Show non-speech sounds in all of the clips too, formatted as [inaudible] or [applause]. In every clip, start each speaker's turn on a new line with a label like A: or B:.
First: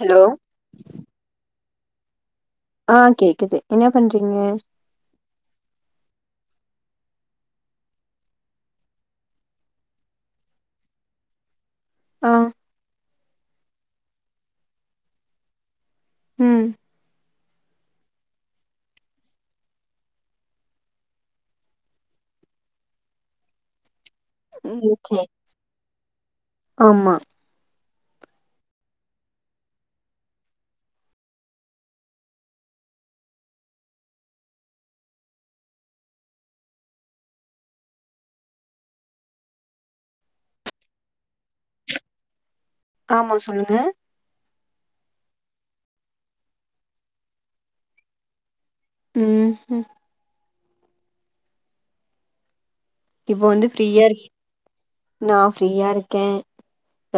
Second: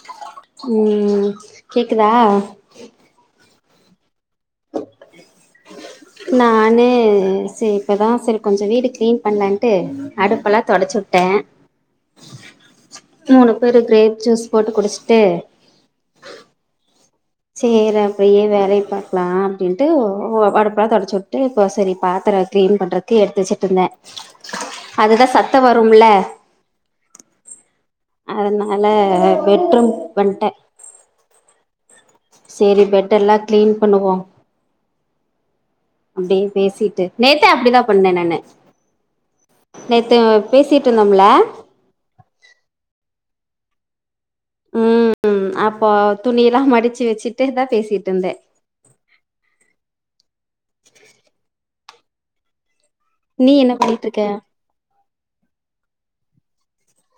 A: Hello
B: கூமு கேக்குதா
A: ஆ கேக்குது என்ன பண்றீங்க
B: நானு செரி இப்பதா செரி கொஞ்ச வீடு கிளீன் பண்லான்ட்டு அடுப்பெல்லா தொடச்சுட்டே
A: ஆ
B: மூணு பேரு கிரேப் ஜூஸ் போட்டு குடிச்சிட்டு
A: ம்
B: சேரி அப்டியே வேலய பாக்லா அப்டின்ட்டு ஒ அடுப்பல்லா தொடச்சுட்டு இப்ப செரி பாத்திர க்ளீன் பண்றதுக்கு எடுத்து வெச்சிட்ருந்தே
A: ம் சேரி
B: அதுதா சத்த வரும்ல்ல
A: ஆமா
B: அதனால பெட்ரூம்க் வந்டே சேரி பெட்டெல்லா க்ளீன் பண்ணுவோ அப்டியே பேசீட்டு நேத்தே அப்டிதா பண்ணே நானு நேத்து பேசீட்ருந்தோம்ல
A: ஆமா சொல்லுங்க
B: ம் அப்போ துணில்லா மடிச்சு வெச்சிட்டேதா பேசீட்ருந்தே
A: ம் ஹும் இப்போ
B: நீ
A: வந்து
B: என்ன
A: ஃப்ரீயா
B: பண்ணிட்டு இருக்க
A: இருக்கி [inaudible] நா வந்து ஃப்ரீயா இருக்கே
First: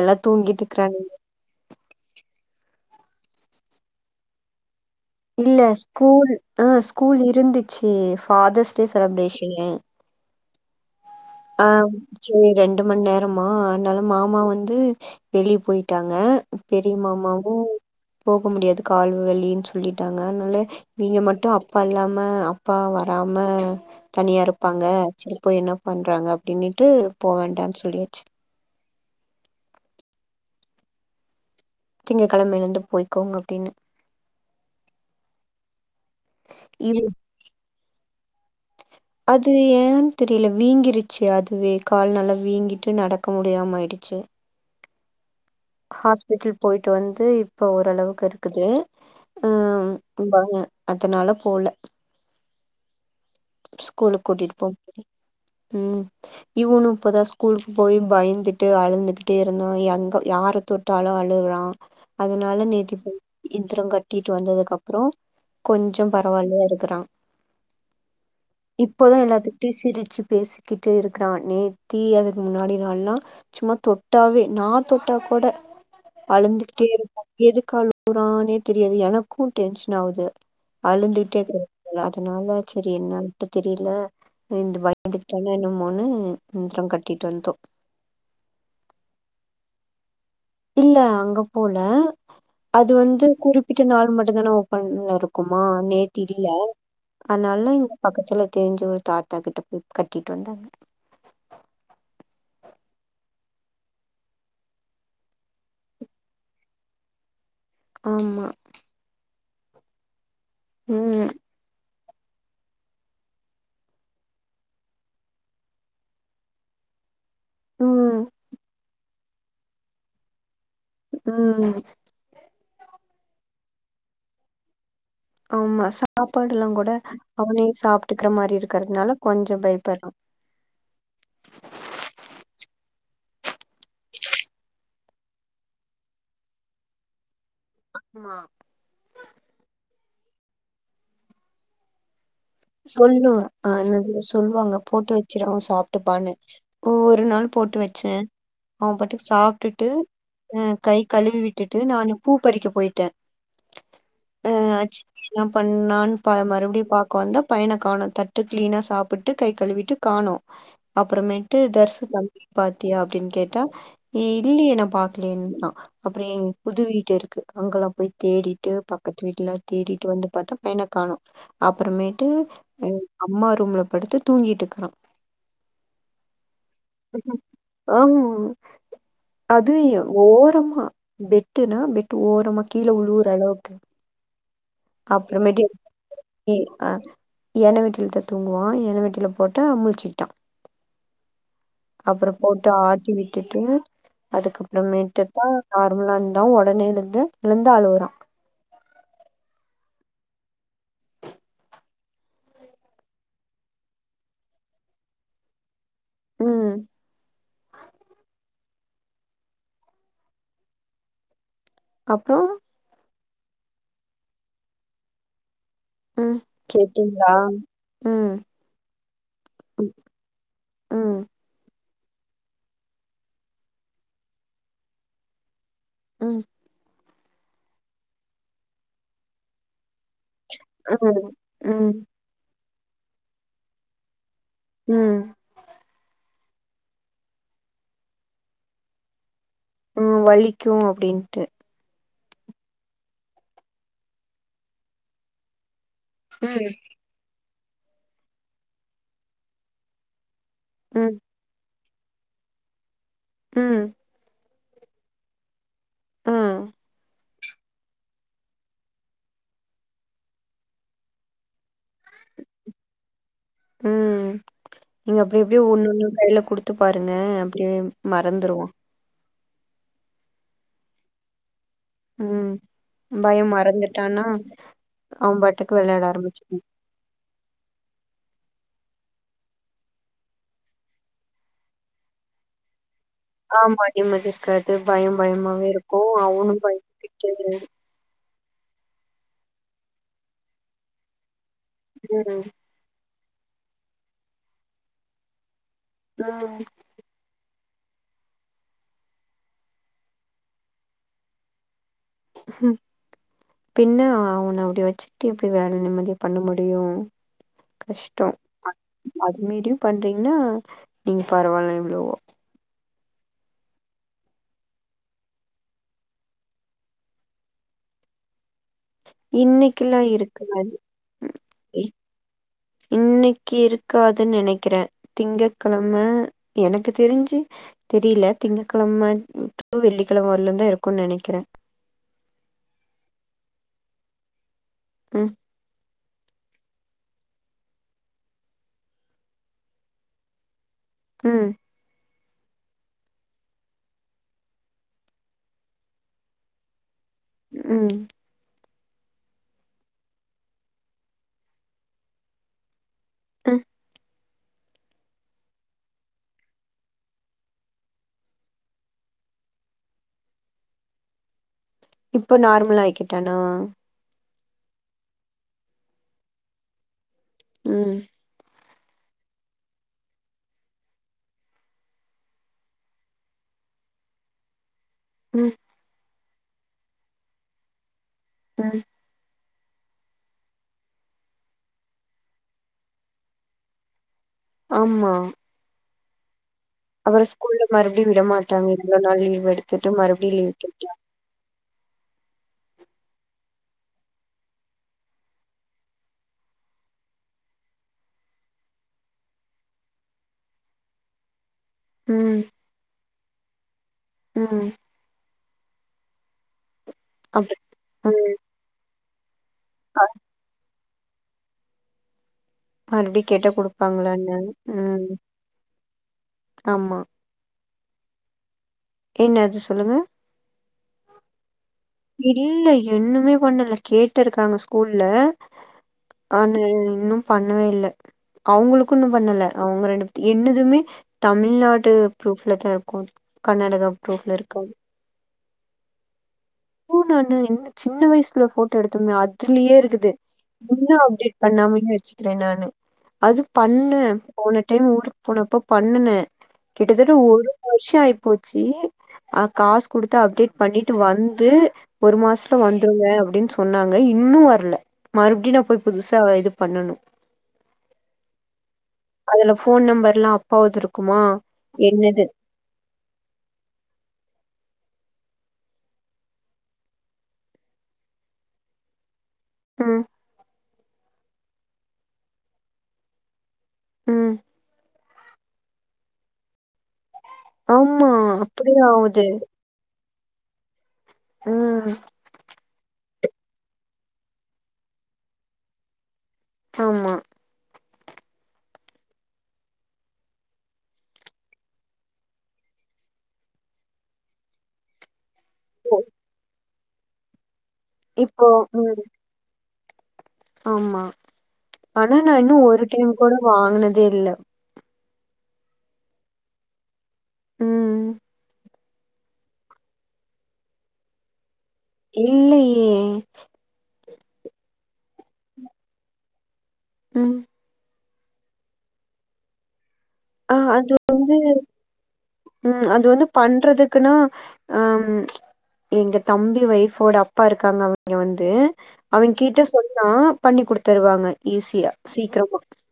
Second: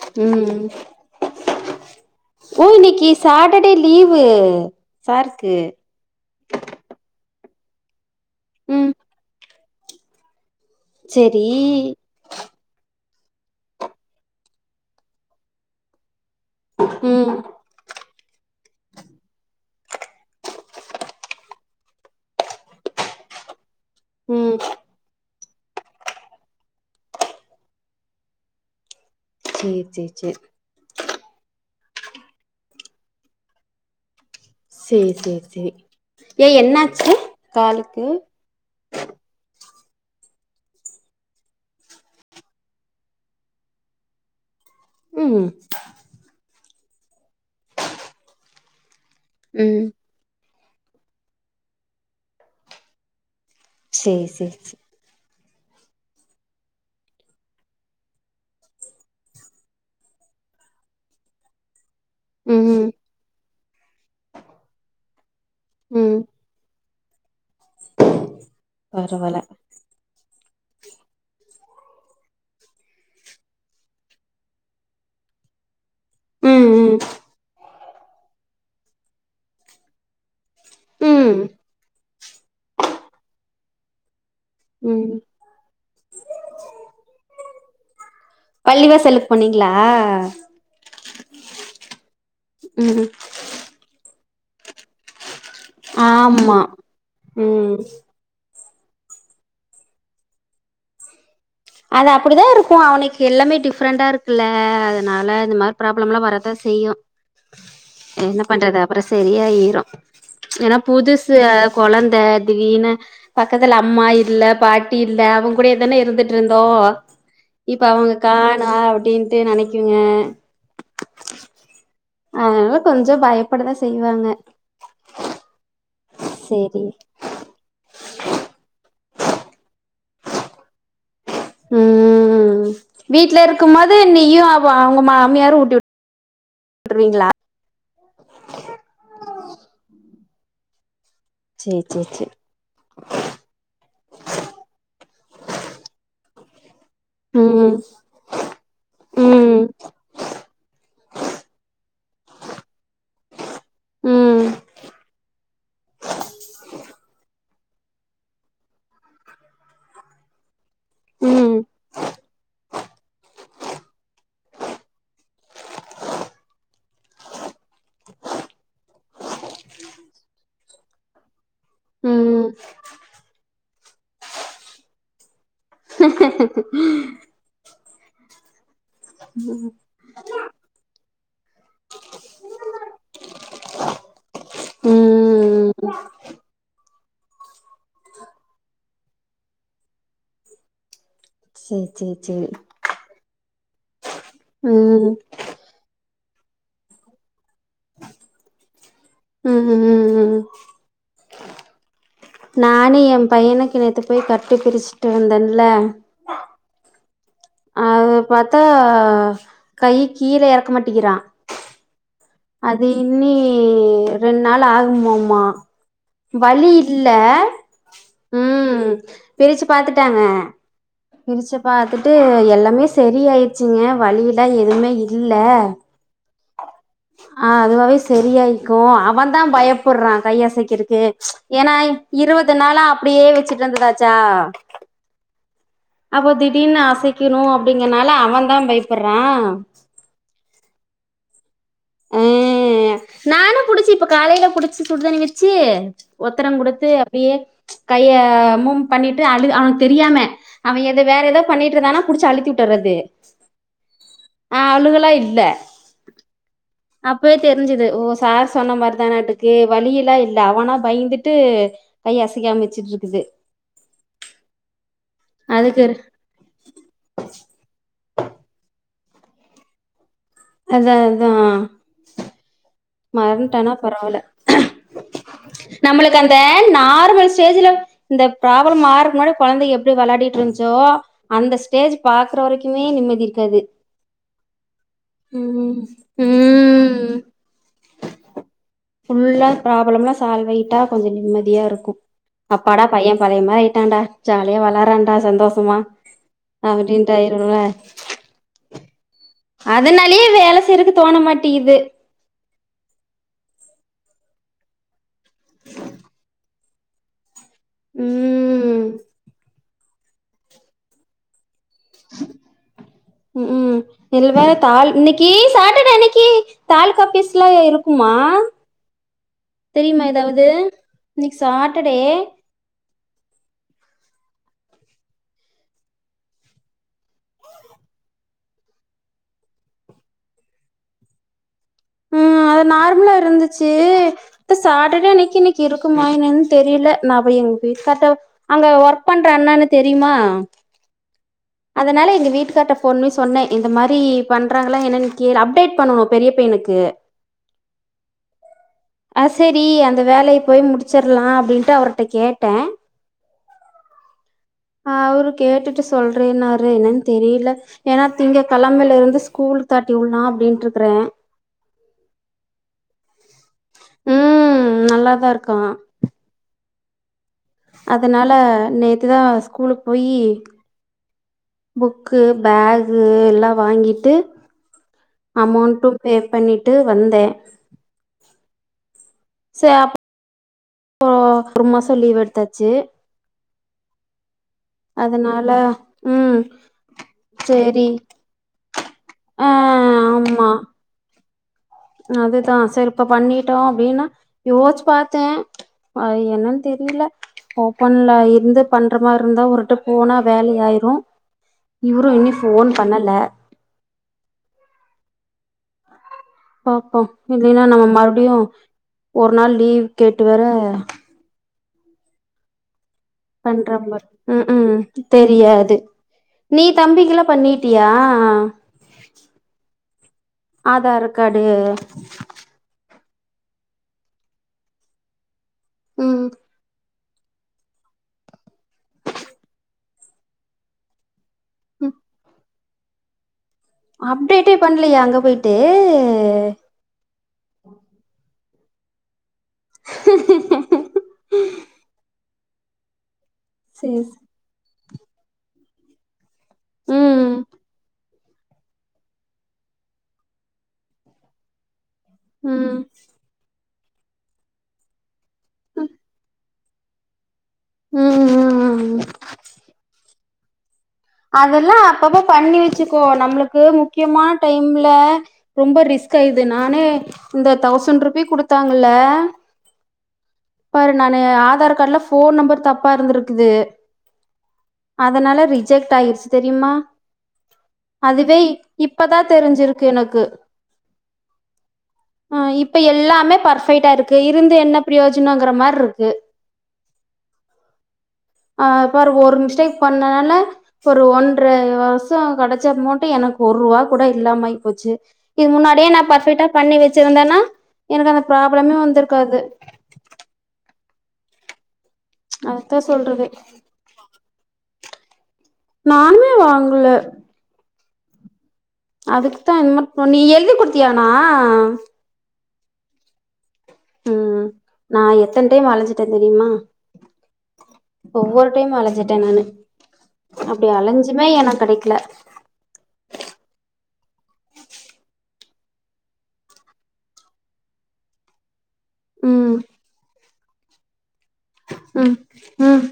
A: எல்லா தூங்கிட்டு
B: ம்
A: இருக்கறானுங்க
B: ஓ இன்னைக்கு சாட்டடே லீவு சாருக்கு
A: இல்ல ஸ்கூல் அ ஸ்கூல் இருந்துச்சு ஃபாதர்ஸ் டே
B: ம்
A: செலப்ரேஷனு
B: செரி
A: ஆ செரி ரெண்டு மண் நேரமா அதனால மாமா வந்து வெளிய போயிட்டாங்க பெரிய
B: ம்
A: மாமாவு போக முடியாது கால் வலின்னு சொல்லிட்டாங்க அதனால நீங்க மட்டு அப்பா இல்லாம அப்பா வராம தனியா
B: ம்
A: இருப்பாங்க செரி இப்ப என்ன பண்றாங்க அப்டின்னுட்டு போ வேண்டான்னு சொல்லியாச்சு
B: சேரி சேரி சேரி
A: திங்க கெழமைலந்து போயக்கோங்க அப்டின்னு
B: சேர் சேர் சேரி ஏ
A: இவ்
B: என்னாச்சு காலுக்கு
A: அது ஏன்னு தெரியல வீங்கிருச்சு அதுவே கால் நல்லா வீங்கிட்டு நடக்க முடியாம ஆயிடுச்சு
B: ம்
A: ஹாஸ்பிட்டல் போயிட்டு வந்து இப்ப ஓரளவுக்கு இருக்குது
B: ம்
A: பயோ அதுனால போல ஸ்கூலுக்கு
B: சேரி
A: கூட்டிட்டு
B: சேரி
A: போம்
B: சேரி
A: ம் இவனு இப்பதா ஸ்கூலுக்கு போய் பயந்துட்டு அழுந்துகிட்டே இருந்தா எங்க யாரு தொட்டாலு அழுறா அதுனால
B: ம்
A: நேத்தி இந்தந்திரம் கட்டிட்டு வந்ததுக்கு அப்றோ கொஞ்ச
B: ம்
A: பரவாயில்லையா இருக்கிறா இப்பதா
B: பரவால்ல
A: எல்லாத்துட்டையு சிரிச்சு பேசிக்கிட்டு இருக்கிறா நேத்தி அதுக்கு முன்னாடி நாள்லா சும்மா தொட்டாவே நா தொட்டா கூட
B: ம்
A: அழுந்துகிட்டே
B: ம்
A: இருப்ப எதுக்கு அளுகுறானே தெரியாது எனக்கு டென்ஷன் ஆவுது அழுந்துகிட்டே
B: ம்
A: இருக்கிற அதனால செரி என்னனு தெரியல இந்த
B: ம்
A: பயந்துகிட் டனோ என்னமோன்னு மந்திரம் கட்டிட்டு வந்தோ
B: பள்ளிவாசலுக்கு போனீங்களா
A: இல்ல அங்க போல அது
B: ம்
A: வந்து குறிப்பிட்டு நாள் மட்டு தானே ஓப்பன்ல இருக் இருக்குமா நேத்து இல்ல
B: ஆமா
A: அதனால
B: ம்
A: இங்க பக்கத்துல தெரிஞ்ச ஒரு தாத்தாக்கிட்ட போய் கட்டிட்டு வந்தாங்க
B: அது அப்படிதா இருக்கு அவனுக்கு எல்லாமே டிஃப்ரெண்டா இருக்குல்ல அதனால இந்த மாரி ப்ராப்ளமல்லா வரதா செய்யு என்ன
A: ஆமா
B: பண்றது அப்புற சரியாயிரு ஏனா
A: ம்
B: புதுசு கொழந்த தீடீர்னு பக்கத்துல அம்மா இல்ல பாட்டி இல்ல அவுங்க கூடேதானே இருந்துட் டுருந்தோ இப்ப அவுங்க
A: ம்
B: காணோ அப்டின்ட்டு நெனைக்குங்க
A: ம்
B: அதனால கொஞ்ச பயப்படதா செய்வாங்க
A: ஆமா சாப்பாடுல்லா
B: சேரி
A: கூட அவனே சாப்ட்டுக்கிற மாரி இருக்கிறதுனால கொஞ்ச பயப்பட்றோ
B: ம் வீட்ல இருக்கம் போது நீயு அவ உங்க மாமியாரு ஊட்டி விட் ட்ருவீங்களா
A: ஆமா
B: சேர் சேர் சேர்
A: சொல்லுவ அ என்னது சொல்லுவாங்க போட்டு வச்சிரு அவன் சாப்ட்டுப்பானு ஒ ஒரு நாள் போட்டு
B: ம்
A: வச்சே அவன் பாட்டுக்கு
B: ம்
A: சாப்ட்டுட்டு அ கை கழுவி விட்டுட்டு நானு பூ பறிக்க போயிட்டே
B: ம்
A: அ சட்னி எல்லாம் பண்ணான்னு மறுபடியு பாக்க வந்தா பையன காணோ தட்டு கிளீனா சாப்பிட்டு கை கழுவிட்டு காணோ அப்புறமேட்டு
B: ம்
A: தர்சு தம்பி பாத்தியா அப்டின்னு கேட்டா எ இல்லியே நா பாக்கலேன்கிரா அப்புற என் புது வீட்டு இருக்கு அங்கெல்லா போய் தேடிட்டு பக்கத்து வீட்லல்லா தேடிட்டு வந்து பாத்தா பையன காணோ அப்புறமே ட்டு
B: ம்
A: ம் அம்மா ரூம்ல படுத்து தூங்கிட்டு இருக்கிறா ஹம் அதுய் ஓரமா பெட்டுனா பெட்டு ஓரமா கீழ உழுவுற அளவுக்கு அப்புறமேட்டு
B: ம்
A: [unintelligible] யேன வெட்டுயிலத்த தூங்குவா யேன வெட்டுயில போட்டா முழிச்சிகிட்டா
B: சேரி சேரி
A: அப்புறம்
B: சேரி
A: போட்டு ஆட்டி விட்டுட்டு
B: ம்
A: அதுக்கப்பறமேட்டுத்தா நார்மலா இருந்தா உடனே எழுந்து எழுந்து அழுவுறா
B: ம் ம் ம் நானே ஏ பையனுக்கு நேத்து போய் கட்டு பிரிச்சுட்டு வந்தேன்ல
A: ம்
B: அது பாத்தா கை கீழ எறக்க மாட்டிக்கிறா
A: அப்றோ
B: அது இன்னி ரெண்டு நாள் ஆகுமோ மா
A: ம்
B: வழி இல்ல
A: கேட்டீங்களா
B: ம் பிரிச்சு
A: ம்
B: பாத்துட்டாங்க
A: ம்
B: பிரிச்சப் பாத்துட்டு எல்லாமே சரியாயிடுச்சுங்க வலியில்லா எதுவுமே இல்ல
A: ம்
B: ஆ அதுவாவே சரியாயிக்கு அவன் தா பயப் புட்றா கையசைக்கிறதுக்கு
A: ம்
B: ஏன்னா
A: ம்
B: இருவது நாளா அப்டியே வச்சுட்டு இருந்ததாச்சா
A: ம்
B: அப்போ திடீனு அசைக்கணு அப்டிங்கறனால அவன் தா பயப்படுறா
A: ம் வலிக்கு அப்டின்ட்டு
B: அஹ் நானு புடிச்சு இப்ப காலையில புடிச்சு சுடுதண்ணி வெச்சி ஒத்தடம்
A: ம்
B: குடுத்து அப்டியே கைய மூம் பண்ணிட்டு அழுது அவனுக்கு தெரியாம அவ எதோ
A: ம்
B: வேற ஏதோ பண்ணிட்ருந்தானா புடிச்சு அழுத்தி விட்டற்றது
A: ம்
B: அழுகலா இல்ல
A: ம்
B: அப்யே தெரிஞ்சுது ஓ சார் சொன்ன மாரிதானேட்டுக்கு வலியிலா இல்ல அவனா பய்ந்துட்டு கை அசைக்காம வெச்சிட்டுருக்குது
A: உம் நீங்க அப்டி அப்டியே
B: அதுக்கு
A: ஒண்ணொண்ணு கைல குடுத் து பாருங்க அப்டியே மறந்துருவா
B: அத்தா அத்தா
A: ம் பயம்
B: மறந்ட்டான பரவால
A: மறந்துட்டான்னா அவன் பாட்டுக்கு வெளையாட
B: நம்ளுக்கு அந்த
A: ஆரம்பிச்சிருவான்
B: நார்மல் ஸ்டேஜ்ல இந்த ப்ராப்ளம் ஆரக்கு முன்னாடி கொழந்த எப்டி வெளாடிய்ருந்துச்சோ அந்த ஸ்டேஜ் பாக்குற வரைக்குமே நிம்மதி இருக்காது
A: ஆம நிம்மதிருக்காது பயம் பயமாவே
B: ம்
A: இருக்கு அவனு
B: ம்
A: பயந்துகிட்டு
B: புல்லா ப்ராப்ளம்லா சால்வ் ஆயிட்டா கொஞ்ச நிம்மதியா இருக்கு
A: ம்
B: அப் ப்படா பைய பழைய மாரி ஆயிட்டான்டா ஜாலியா வளாறாண்டா சந்தோஷமா
A: ம்
B: அப்டின்ட்டு ஆயிரும்ல அதனாலயே வேல செய்றக்கு தோணமாட்டிக்குது
A: ம் பின்ன அவன அப்டி வச்சுக்கிட்டு எப்டி வேல நிம்மதியா பண்ண முடியு கஷ்டோ
B: ம்
A: அது மீறியு பண்றீங்கன்னா நீங்க பரவால்ல எவ்வளவோ
B: ம் ம் இல்ல வேர் தால் இன்னிக்கி சாட்டர்டே இன்னிக்கி தாலுகா ஆபீஸ்லா இருக்குமா
A: இன்னைக்குல்லா
B: தெரியுமா ஏதாவது
A: இருக்காது
B: இன்னைக்கு சாட்டர்டே
A: இன்னக்கி இருக்காதுன் நெனக்கிறே திங்ககிழம எனக்கு தெரிஞ்சு தெரில திங்ககிழம டூ வெள்ளிக்கெழம வரலுதா இருக்கு நெனைக்கிறே
B: ம் அத நார்மலா இருந்துச்சு இத்து சாட்டர்டே
A: ம்
B: அன்னக்கி இன்னைக்கு இரு ருக்குமா என்னனு தெரில நா அப்ப எங்க வீட்கார்ட்ட அங்க ஒர்க் பண்ற அண்ணனு தெரியுமா
A: ம்
B: அதனால எங்க வீட்டுக்காற்ட போன் பண்ணி சொன்னே இந்த மாரி பண்றாங்கலா என்னன்னு கேளு அப்டேட் பண்ணனு பெரிய பையனுக்கு
A: ம்
B: ஆ சரி அந்த வேலய போய் முடிச்சர்லா அப்டின்ட்டு அவர்ட்ட கேட்ட
A: அ
B: ஆ அவரு கேட்டுட்டு சொல்றேன்னாரு என்னன்னு தெரியல ஏனா திங்க கெழமைல இருந்து ஸ்கூல் தாட்டி உள்லா அப்டின்ட்டு இருக்ற
A: இப்போ நார்மலா ஆயிகிட்டனா
B: ம் நல்லாதா இருக்க
A: ம்
B: அதனால நேத்துதா ஸ்கூலுக்கு போயி புக்கு பேகு எல்லா வாங்கிட்டு
A: ம்
B: அமௌண்டு பே பண்ணிட்டு வந்தே
A: ம்
B: சரி அப் ஒ ஒரு மாசோ லீவ் எடுத்தாச்சு
A: ஆமா
B: அதனால ம்
A: அவர ஸ்கூல்ல
B: சரி
A: மறுபடி விட மாட்டாங்க இவளோ நாள் லீவ்
B: ஆ
A: எடுத்துட்டு மறுபடி லீவ்
B: ஆமா
A: கேட்டா
B: அதுதா சரி இப்ப பண்ணிட்டோ அப்படின்னா யோசிச்சு பாத்தே அ என்னன்னு தெரிய்ல ஓபன்ல இருந்து பண்ரமார் இருந்தா ஒருரெட்டு போனா வேல ஆயிரு இவரு இன்னி
A: ம்
B: ஃபோன் பண்ணல
A: ம்
B: பாப்போ
A: அப்டி
B: இல்லைன்னா நம்ம
A: ம்
B: மறுபடியு ஒரு நாள் லீவ் கேட்டு வேர
A: மறுடி
B: பண்ற மார் ம் ம் தெரியாது நீ
A: ஆமா
B: தம்பிகள பண்ணிட்டியா
A: என்ன அது சொல்லுங்க
B: ஆதார் காடு
A: இல்ல என்னும்மே பண்ணல கேட்டருக்காங்க ஸ்கூல்ல
B: ம்
A: ஆன்னு இன்னு பண்ணவே இல்ல அவங்களுக்கு இன்னு பண்ணல அவங்க ரெண் என்னுதுமே தமிழ்நாடு
B: ம்
A: ப்ரூஃப்ல தா இருக்கு கர்நாடகா ப்ரூஃப்ல
B: அப்டேட்டே
A: இருக்காது
B: பண்ணலையா அங்க போயிட்டு
A: போ நான்னு என் சின்ன வயசுல போட்டோ எடுத்துருந்த அதுலயே இருக்குது இன்னு அப்டேட் பண்ணாமயே வச்சுக்கிற நானு அது பண்ணு
B: சேரி
A: போன டைம் ஊருக் போனப்ப பண்ணுன கிட்டத்தட்ட
B: ம்
A: ஒரு வருஷோ ஆய் போச்சி அ காசு குடுத்து அப்டேட் பண்ணிட்டு வந்து ஒரு மாசத்ல
B: ம்
A: வந்துருங்க அப்டின்னு சொன்னாங்க இன்னு வர்ல மறுபடி நா போ புதுசா இது பண்ணணு
B: ம் ம் ம்
A: அதுல ஃபோன் நம்பர்லா போதுருக்குமா
B: அதெல்லா அப்பப்ப பண்ணி வச்சுக்கோ நம்ளுக்கு முக்கியமா டைம்ல ரொம்ப ரிஸ்க இது நானே இந்த தௌசண் ருபி குடுத்தாங்கல்ல
A: ம்
B: பாரு நானு ஆதார் காடுல ஃபோன் நம்பர் தப்பா இருந்துருக்குது
A: ம்
B: அதனால ரிஜெக்ட் ஆய்ருச்சி தெரிமா
A: ஆமா.
B: அதுவே இப்
A: அப்டியே
B: இப்பதா
A: ஆவுது.
B: தெரிஞ்சிருக்கு எனக்கு
A: ம்.
B: ஆ இப் இப்ப எல்லாமே பர்ஃபெக்ட்டா இருக்கு இருந்து என்ன ப்ரயோஜனோங்குற மாரிருக்கு
A: ஆமா
B: ஆ பாரு ஒரு மிஸ்டேக் பண்ணனால ஒரு ஒன்ற வருஷோ கெடச்ச மட்டு எனக்கு ஒரு ரூவா கூட இல்லாம ஆய் போச்சு இது முன்னாடியே நா பெர்ஃபெக்ட்டா பண்ணி வச்சிருந்தேன்னா எனக்கு அந்த
A: இப்போ
B: ப்ராப்ளமே
A: ம்.
B: வந்துருக்காது
A: ஆமா ஆனா நா இன்னு
B: அதத்தா
A: ஒரு டைம்
B: சொல்றது
A: கூட வாங்குனதே இல்ல
B: நானுமே வாங்கல
A: ம்
B: அதுக்குத்தா என்ன புண்ணி நீ எழுதி குடுத்தியானா
A: இல்லயே
B: ம் நா எத்தன டைம் அலஞ்சிட்ட தெரிமா
A: ம்
B: ஒவ்வொரு டைம் அலஞ்சிட்டன
A: ஆ அது வந்து
B: கெடைக்கல
A: ம் அது வந்து பண்றதுக்குன்னா அம் எங்க தம்பி வொய்ஃபோட அப்பா இருக்காங்க அவிங்க வந்து
B: ம்
A: அவிங்கிட்ட சொன்னா பண்ணி குடுத்துருவாங்க ஈஸியா
B: ம்
A: சீக்கிரமா
B: ம்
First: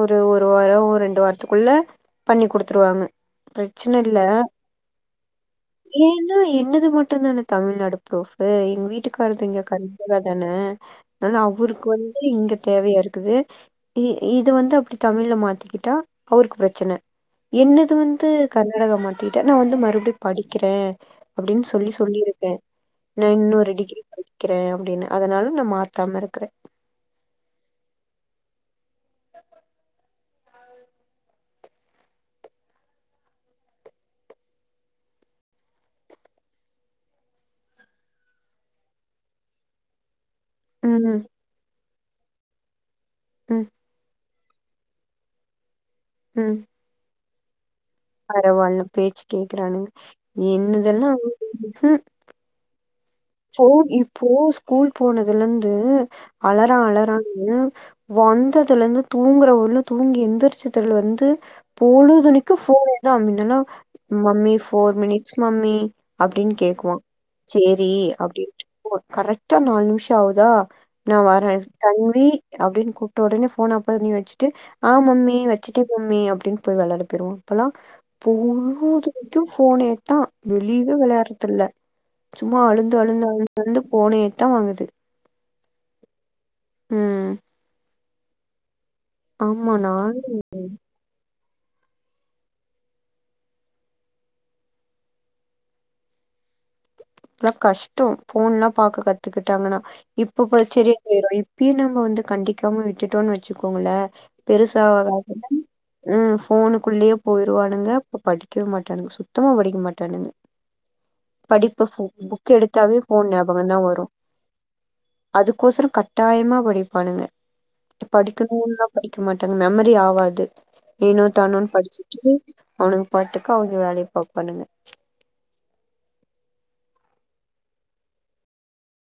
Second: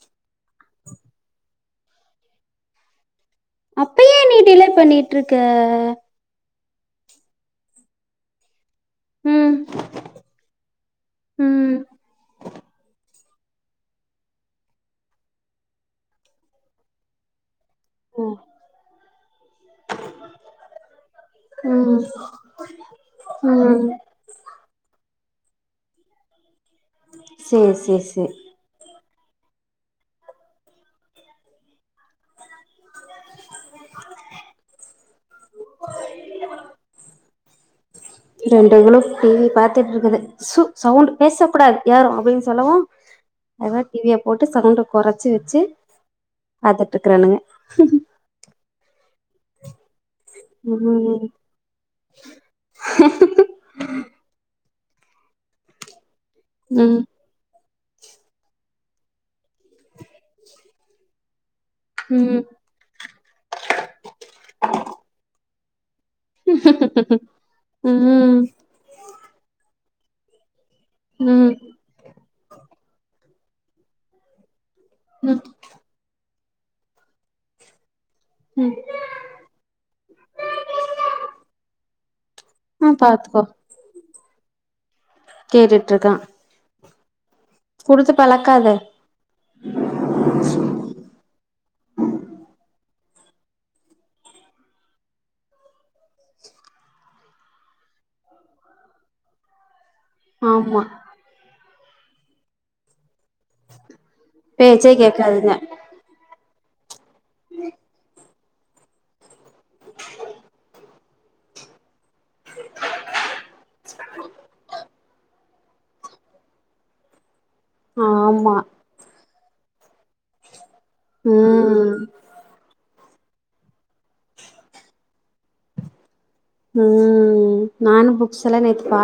A: ஒரு ஒரு வாரோ ரெண்டு வாரத்துக்குள்ள பண்ணி குடுத்துருவாங்க ப்ரச்சன இல்ல
B: அப்பயே நீ டிலே பண்ணிட்ருக்க
A: ஏன்னா என்னது மட் டுந்தான தமிழ்நாடு ப்ரூஃப்பு எங் வீட்டுக்காரது
B: ம்
A: இங்க கர்நாடகா தானே ஆனால
B: ம்
A: அவுருக்கு வந்து இங்க தேவயாரு க்குது இ இது வந்து அப்டி தமிழ்ல மாத்திக்கிட்டா அவுருக்கு ப்ரச்சன என்னது வந்து கர்நாடகா மாத்திக்கிட்டா நா வந்து மறுபடியு படிக்கிற அப்டின் சொல்லி
B: ம்
A: சொல்லிருக்க நா இன்னொரு
B: ம்
A: டிகிரி படிக் கிற அப்டின்னு அதனால நா மாத்தாம இருக்குற
B: சேர் சேர் சே ரெண்டுகளு டிவி பாத்துட்ருக்குது சு சவுண்ட்டு
A: ம்
B: பேச கூடாது யாரு அப்டின்னு சொல்லவா
A: ம்
B: அது மாரி டிவிய போட்டு சவுண்ட்ட கொறச்சி வச்சி
A: ம்
B: பாத்துட்ருக்றானுங்க
A: பரவால்ல பேச்சு கேக்குறானுங்க என்னதெல்லா
B: ம்
A: ஹும் ஃபோன் இப்போ ஸ்கூல் போனதுலந்து அழறா
B: ம்
A: அழறா னு வந்ததுலந்து தூங்குறவர்லு தூங்கி எந்திரிச்சதுலந்து
B: ம்
A: பொழுதனைக்கு ஃபோனே தா இல்லனா மம்மி ஃபோர் மினிட்ஸ் மம்மி அப்டின்னு கேக்குவா சேரி
B: ம்
A: ஓ கரெக்டா நால் நிம்ஷோ ஆவுதா நா வரே
B: ம்
A: தன்வி அப்டின்னு கூப்ட ஒடனே ஃபோன் ஆஃப் பண்ணி வச்சுட்டு ஆ மம்மி
B: ம்
A: வச் சுட்டே மம்மி அப்டின்னு போய் வெளாட போயிருவா இப்பெல்லா பொழுது அது ஃபோனே தா வெளியவே வெளயாட்றது இல்ல சும்மா
B: ஆ
A: அழுது
B: பாத்துக்கோ
A: அழுதுஅழுது ஃபோனே தா வாங்குது
B: கேட்டுட்ருக்கா
A: ம்
B: குடுத்து பழக்காத
A: ஆமா நானு [inaudible] இப்லா கஷ்டோ ஃபோன்ல்லா பாக்க கத்துக்கிட்டாங்கன்னா இப்ப ப
B: ஆமா
A: செரியா போயிரு இப்பயே நம்ம வந்து கண்டிக்காம விட்டுட்டோனு வச்சுக்கோங்கள
B: பேச்சே
A: பெருசாவாக ஆக
B: கேக்காதுங்க
A: [inaudible] ம் ஃபோனுக்குள்ளேயே போயிருவானுங்க படிக்கவே மாட்டானுங்க சுத்தமா படிக்க மாட்டானுங்க படிப்பு ஃபோ புக் எடுத்தாவே ஃபோன் ஞாபகோ தா வரு அதுக்கோசரம் கட்டாயமா படிப்பானுங்க அடுத்து
B: ஆமா
A: படிக்கணுனா படிக்க மாட்டாங்க மெமரி ஆவாது ஏனோ தானோனு
B: ம்
A: படிச்சிட்டு அவனுங்க பாட்டுக்கு அவுங்க வேலைய பாப்பானுங்க
B: ம் நானு புக்ஸ் எல்லா நேத்து பாத்